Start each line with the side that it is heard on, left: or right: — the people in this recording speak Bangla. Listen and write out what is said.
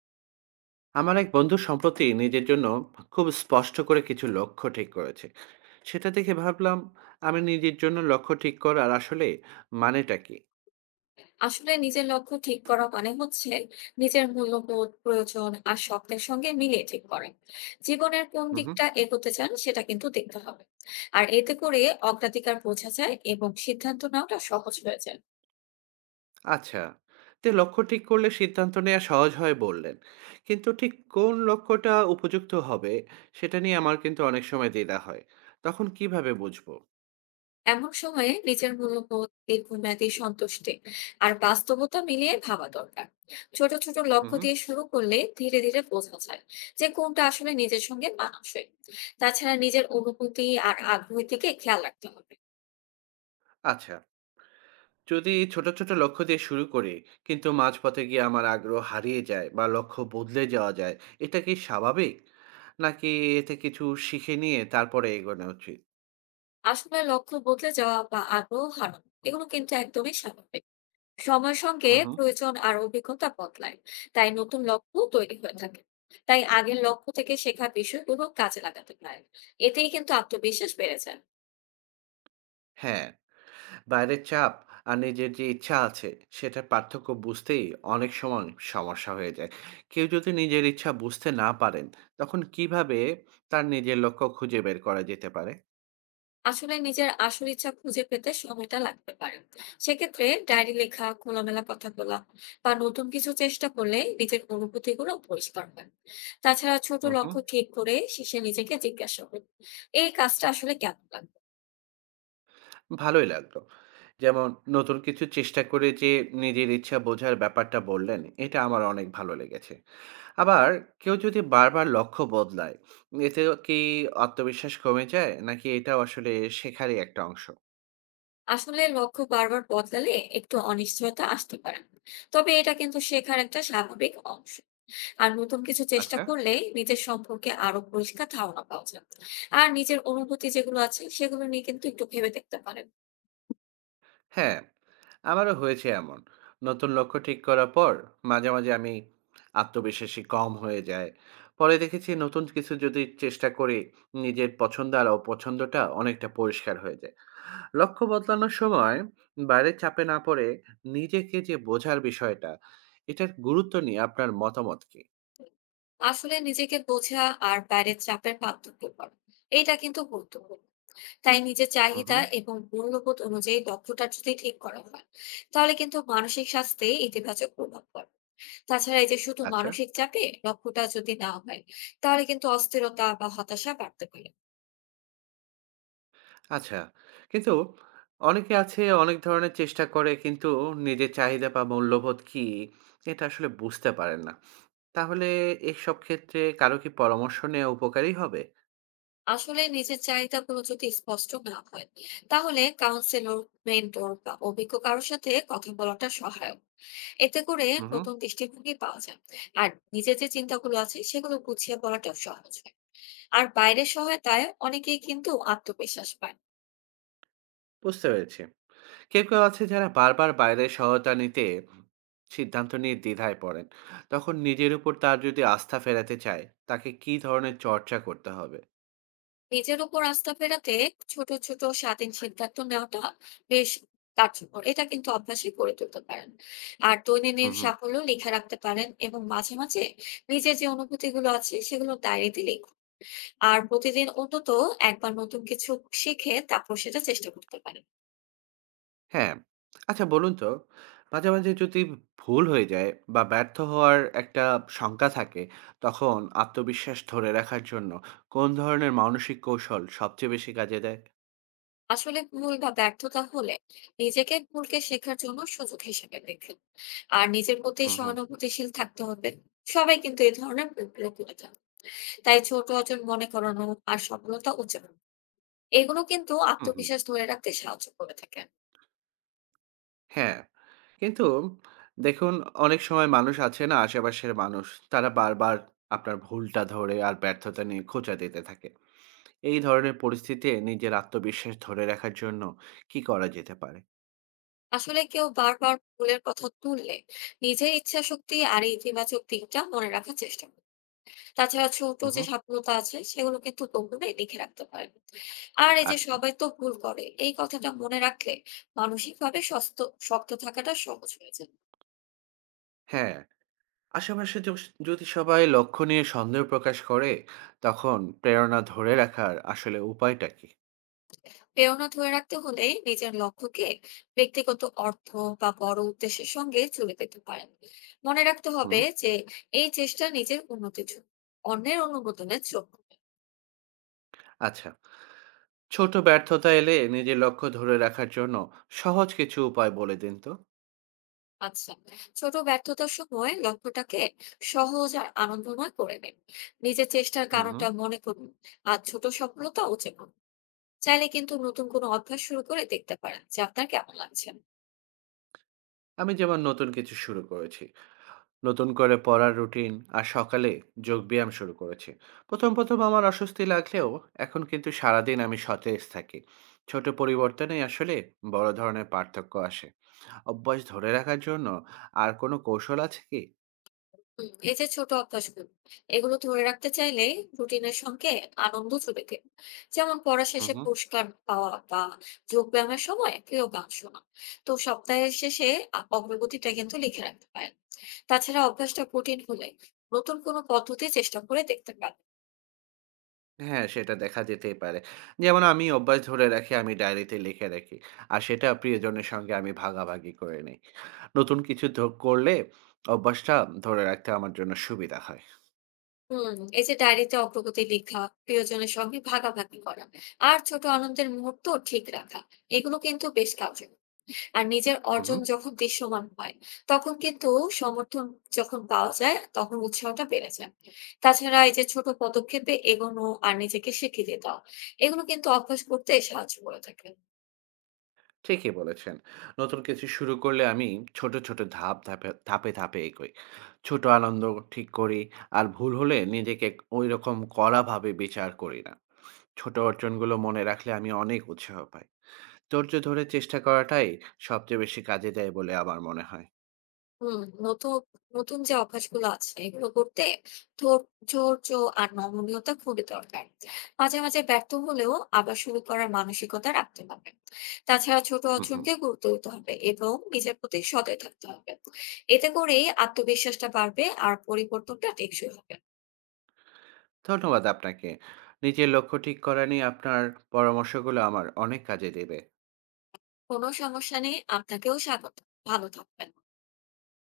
right: আমার এক বন্ধু সম্প্রতি নিজের জন্য খুব স্পষ্ট করে কিছু লক্ষ্য ঠিক করেছে। সেটা দেখে ভাবলাম, আমি নিজের জন্য লক্ষ্য ঠিক করার আসলে মানেটা কি?
left: আসলে নিজের লক্ষ্য ঠিক করা মানে হচ্ছে নিজের মূল্যবোধ প্রয়োজন আর স্বপ্নের সঙ্গে মিলিয়ে ঠিক করেন। জীবনের কোন
right: হুম।
left: দিকটা এগোতে চান সেটা কিন্তু দেখতে হবে। আর এতে করে অগ্রাধিকার বোঝা যায় এবং সিদ্ধান্ত নেওয়াটা সহজ হয়ে যায়।
right: আচ্ছা, তে লক্ষ্য ঠিক করলে সিদ্ধান্ত নেওয়া সহজ হয় বললেন, কিন্তু ঠিক কোন লক্ষ্যটা উপযুক্ত হবে সেটা নিয়ে আমার কিন্তু অনেক সময় দ্বিধা হয়। তখন কিভাবে বুঝবো?
left: এমন সময়ে নিজের মূল্যবোধ, দীর্ঘমেয়াদী সন্তুষ্টি আর বাস্তবতা মিলিয়ে ভাবা দরকার। ছোট ছোট লক্ষ্য
right: হুম।
left: দিয়ে শুরু করলে ধীরে ধীরে বোঝা যায় যে কোনটা আসলে নিজের সঙ্গে মানানসই। তাছাড়া নিজের অনুভূতি আর আগ্রহের দিকে খেয়াল রাখতে হবে।
right: আচ্ছা, যদি ছোট, ছোট লক্ষ্য দিয়ে শুরু করি, কিন্তু মাঝপথে গিয়ে আমার আগ্রহ হারিয়ে যায় বা লক্ষ্য বদলে যাওয়া যায়, এটা কি স্বাভাবিক? নাকি এতে কিছু শিখে নিয়ে তারপরে এগোনো উচিত?
left: আসলে লক্ষ্য বদলে যাওয়া বা আগ্রহ হারানো এগুলো কিন্তু একদমই স্বাভাবিক। সময়ের সঙ্গে
right: হুম, হুম।
left: প্রয়োজন আর অভিজ্ঞতা বদলায়, তাই নতুন লক্ষ্য তৈরি হয়ে থাকে। তাই আগের লক্ষ্য থেকে শেখা বিষয়গুলো কাজে লাগাতে পারেন, এতেই কিন্তু আত্মবিশ্বাস বেড়ে যায়।
right: হ্যাঁ, বাইরের চাপ আর নিজের যে ইচ্ছা আছে, সেটার পার্থক্য বুঝতেই অনেক সময় সমস্যা হয়ে যায়। কেউ যদি নিজের ইচ্ছা বুঝতে না পারেন, তখন কিভাবে তার নিজের লক্ষ্য খুঁজে বের করা যেতে পারে?
left: আসলে নিজের আসল ইচ্ছা খুঁজে পেতে সময়টা লাগতে পারে। সেক্ষেত্রে ডায়েরি লেখা, খোলামেলা কথা বলা বা নতুন কিছু চেষ্টা করলে নিজের অনুভূতিগুলো পরিষ্কার হয়। তাছাড়া ছোট
right: হুম, হুম।
left: লক্ষ্য ঠিক করে শেষে নিজেকে জিজ্ঞাসা করুন এই কাজটা আসলে কেমন লাগে।
right: ভালোই লাগলো। যেমন নতুন কিছু চেষ্টা করে যে নিজের ইচ্ছা বোঝার ব্যাপারটা বললেন, এটা আমার অনেক ভালো লেগেছে। আবার কেউ যদি বারবার লক্ষ্য বদলায়, এতেও কি আত্মবিশ্বাস কমে যায়? নাকি এটাও আসলে শেখারই একটা অংশ?
left: আসলে লক্ষ্য বারবার বদলালে একটু অনিশ্চয়তা আসতে পারে, তবে এটা কিন্তু শেখার একটা স্বাভাবিক অংশ। আর নতুন কিছু চেষ্টা
right: আচ্ছা।
left: করলে নিজের সম্পর্কে আরো পরিষ্কার ধারণা পাওয়া যায়। আর নিজের অনুভূতি যেগুলো আছে সেগুলো নিয়ে কিন্তু একটু ভেবে দেখতে পারেন।
right: হ্যাঁ, আমারও হয়েছে এমন। নতুন লক্ষ্য ঠিক করার পর মাঝে, মাঝে আমি আত্মবিশ্বাসী কম হয়ে যায়। পরে দেখেছি নতুন কিছু যদি চেষ্টা করি, নিজের পছন্দ আর অপছন্দটা অনেকটা পরিষ্কার হয়ে যায়। লক্ষ্য বদলানোর সময় বাইরের চাপে না পড়ে নিজেকে যে বোঝার বিষয়টা, এটার গুরুত্ব নিয়ে আপনার মতামত কি?
left: আসলে নিজেকে বোঝা আর বাইরের চাপের পার্থক্য করা, এটা কিন্তু গুরুত্বপূর্ণ। তাই নিজের
right: হুম,
left: চাহিদা
right: হুম।
left: এবং মূল্যবোধ অনুযায়ী লক্ষ্যটা যদি ঠিক করা হয় তাহলে কিন্তু মানসিক স্বাস্থ্যে ইতিবাচক প্রভাব পড়ে। তাছাড়া এই যে শুধু
right: আচ্ছা।
left: মানসিক চাপে লক্ষ্যটা যদি না হয় তাহলে কিন্তু অস্থিরতা বা হতাশা বাড়তে পারে।
right: আচ্ছা, কিন্তু অনেকে আছে অনেক ধরনের চেষ্টা করে, কিন্তু নিজের চাহিদা বা মূল্যবোধ কী, এটা আসলে বুঝতে পারেন না। তাহলে এসব ক্ষেত্রে কারো কি পরামর্শ নেওয়া উপকারী হবে?
left: আসলে নিজের চাহিদাগুলো যদি স্পষ্ট না হয় তাহলে কাউন্সিলর, মেন্টর বা অভিজ্ঞ কারোর সাথে কথা বলাটা সহায়ক। এতে করে
right: হুম, হুম।
left: নতুন দৃষ্টিভঙ্গি পাওয়া যায়। আর নিজের যে চিন্তাগুলো আছে সেগুলো গুছিয়ে বলাটাও সহজ হয়। আর বাইরের সহায়তায় অনেকেই কিন্তু আত্মবিশ্বাস পায়।
right: বুঝতে পেরেছি। কেউ, কেউ আছে যারা বারবার বাইরের সহায়তা নিতে সিদ্ধান্ত নিয়ে দ্বিধায় পড়েন। তখন নিজের উপর তার যদি আস্থা ফেরাতে চায়, তাকে কী ধরনের চর্চা করতে হবে?
left: নিজের উপর আস্থা ফেরাতে ছোট ছোট স্বাধীন সিদ্ধান্ত নেওয়াটা বেশ কার্যকর, এটা কিন্তু অভ্যাসই করে তুলতে পারেন। আর দৈনন্দিন
right: হুম, হুম।
left: সাফল্য লিখে রাখতে পারেন এবং মাঝে মাঝে নিজের যে অনুভূতি গুলো আছে সেগুলো ডায়েরিতে লিখুন। আর প্রতিদিন অন্তত একবার নতুন কিছু শিখে তারপর সেটা চেষ্টা করতে পারেন।
right: হ্যাঁ। আচ্ছা বলুন তো, মাঝে, মাঝে যদি ভুল হয়ে যায় বা ব্যর্থ হওয়ার একটা শঙ্কা থাকে, তখন আত্মবিশ্বাস ধরে রাখার জন্য কোন ধরনের মানসিক কৌশল সবচেয়ে বেশি কাজে দেয়?
left: আসলে ভুল বা ব্যর্থতা হলে নিজেকে, ভুলকে শেখার জন্য সুযোগ হিসেবে দেখুন। আর নিজের প্রতি
right: হুম, হুম,
left: সহানুভূতিশীল থাকতে হবে। সবাই কিন্তু এই ধরনের ভুলগুলো করে থাকে। তাই ছোট অর্জন মনে করানো আর সফলতা উদযাপন, এগুলো কিন্তু
right: হুম, হুম।
left: আত্মবিশ্বাস ধরে রাখতে সাহায্য করে থাকে।
right: হ্যাঁ, কিন্তু দেখুন, অনেক সময় মানুষ আছে না আশেপাশের মানুষ, তারা বারবার আপনার ভুলটা ধরে আর ব্যর্থতা নিয়ে খোঁচা দিতে থাকে। এই ধরনের পরিস্থিতিতে নিজের আত্মবিশ্বাস ধরে রাখার জন্য কি করা যেতে পারে?
left: আসলে কেউ বারবার ভুলের কথা তুললে নিজের ইচ্ছা শক্তি আর এই ইতিবাচক দিকটা মনে রাখার চেষ্টা করে। তাছাড়া ছোট
right: হুম,
left: যে
right: হুম।
left: সফলতা আছে সেগুলো কিন্তু গোপনে লিখে রাখতে পারে। আর এই যে
right: আচ্ছা।
left: সবাই তো ভুল করে, এই কথাটা মনে রাখলে মানসিক ভাবে শক্ত শক্ত থাকাটা সহজ হয়ে যায়।
right: হ্যাঁ। আশেপাশে যদি সবাই লক্ষ্য নিয়ে সন্দেহ প্রকাশ করে, তখন প্রেরণা ধরে রাখার আসলে উপায়টা কি?
left: প্রেরণা ধরে রাখতে হলে নিজের লক্ষ্যকে ব্যক্তিগত অর্থ বা বড় উদ্দেশ্যের সঙ্গে জুড়ে পেতে পারেন। মনে রাখতে হবে
right: হুম।
left: যে এই চেষ্টা নিজের উন্নতির জন্য, অন্যের অনুমোদনের জন্য।
right: আচ্ছা, ছোট ব্যর্থতা এলে নিজের লক্ষ্য ধরে রাখার জন্য সহজ কিছু উপায় বলে দিন তো।
left: আচ্ছা, ছোট ব্যর্থতার সময় লক্ষ্যটাকে সহজ আর আনন্দময় করে নিন। নিজের চেষ্টার
right: হুম,
left: কারণটা
right: হুম।
left: মনে করুন আর ছোট সফলতা উদযাপন। চাইলে কিন্তু নতুন কোনো অভ্যাস শুরু করে দেখতে পারেন যে আপনার কেমন লাগছে।
right: আমি যেমন নতুন কিছু শুরু করেছি, নতুন করে পড়ার রুটিন আর সকালে যোগব্যায়াম শুরু করেছি। প্রথম প্রথম আমার অস্বস্তি লাগলেও এখন কিন্তু সারাদিন আমি সতেজ থাকি। ছোট পরিবর্তনেই আসলে বড় ধরনের পার্থক্য আসে। অভ্যাস ধরে রাখার জন্য আর কোনো কৌশল আছে কি?
left: হুম, এই যে ছোট অভ্যাসগুলো এগুলো ধরে রাখতে চাইলে রুটিনের সঙ্গে আনন্দ জুড়ে দিন। যেমন পড়া
right: হুম,
left: শেষে
right: হুম।
left: পুরস্কার পাওয়া বা যোগ ব্যায়ামের সময় প্রিয় গান শোনা। তো সপ্তাহের শেষে অগ্রগতিটা কিন্তু লিখে রাখতে পারেন। তাছাড়া অভ্যাসটা কঠিন হলে নতুন কোনো পদ্ধতি চেষ্টা করে দেখতে পারেন।
right: হ্যাঁ, সেটা দেখা যেতেই পারে। যেমন আমি অভ্যাস ধরে রাখি, আমি ডায়েরিতে লিখে রাখি। আর সেটা প্রিয়জনের সঙ্গে আমি ভাগাভাগি করে নেই। নতুন কিছু করলে অভ্যাসটা ধরে রাখতে আমার জন্য সুবিধা হয়।
left: হুম, এই যে ডায়েরিতে অগ্রগতি লেখা, প্রিয়জনের সঙ্গে ভাগাভাগি করা আর ছোট আনন্দের মুহূর্ত ঠিক রাখা, এগুলো কিন্তু বেশ কার্যকর। আর নিজের
right: হুম,
left: অর্জন
right: হুম।
left: যখন দৃশ্যমান হয়, তখন কিন্তু সমর্থন যখন পাওয়া যায় তখন উৎসাহটা বেড়ে যায়। তাছাড়া এই যে ছোট পদক্ষেপে এগোনো আর নিজেকে স্বীকৃতি দাও, এগুলো কিন্তু অভ্যাস করতে সাহায্য করে থাকে।
right: ঠিকই বলেছেন। নতুন কিছু শুরু করলে আমি ছোট, ছোট ধাপ ধাপে ধাপে, ধাপে এগোই। ছোট আনন্দ ঠিক করি। আর ভুল হলে নিজেকে ঐরকম কড়াভাবে বিচার করি না। ছোট অর্জনগুলো মনে রাখলে আমি অনেক উৎসাহ পাই। ধৈর্য ধরে চেষ্টা করাটাই সবচেয়ে বেশি কাজে দেয় বলে আমার মনে হয়।
left: হুম, নতুন নতুন যে অভ্যাসগুলো আছে এগুলো করতে ধৈর্য আর নমনীয়তা খুবই দরকার। মাঝে মাঝে ব্যর্থ হলেও আবার শুরু করার মানসিকতা রাখতে হবে। তাছাড়া ছোট
right: হুম, হুম।
left: অর্জনকে গুরুত্ব দিতে হবে এবং নিজের প্রতি সদয় থাকতে হবে। এতে করেই আত্মবিশ্বাসটা বাড়বে আর পরিবর্তনটা টেকসই হবে।
right: ধন্যবাদ আপনাকে। নিজের লক্ষ্য ঠিক করা নিয়ে আপনার পরামর্শগুলো আমার অনেক কাজে দেবে।
left: কোনো সমস্যা নেই, আপনাকেও স্বাগত। ভালো থাকবেন।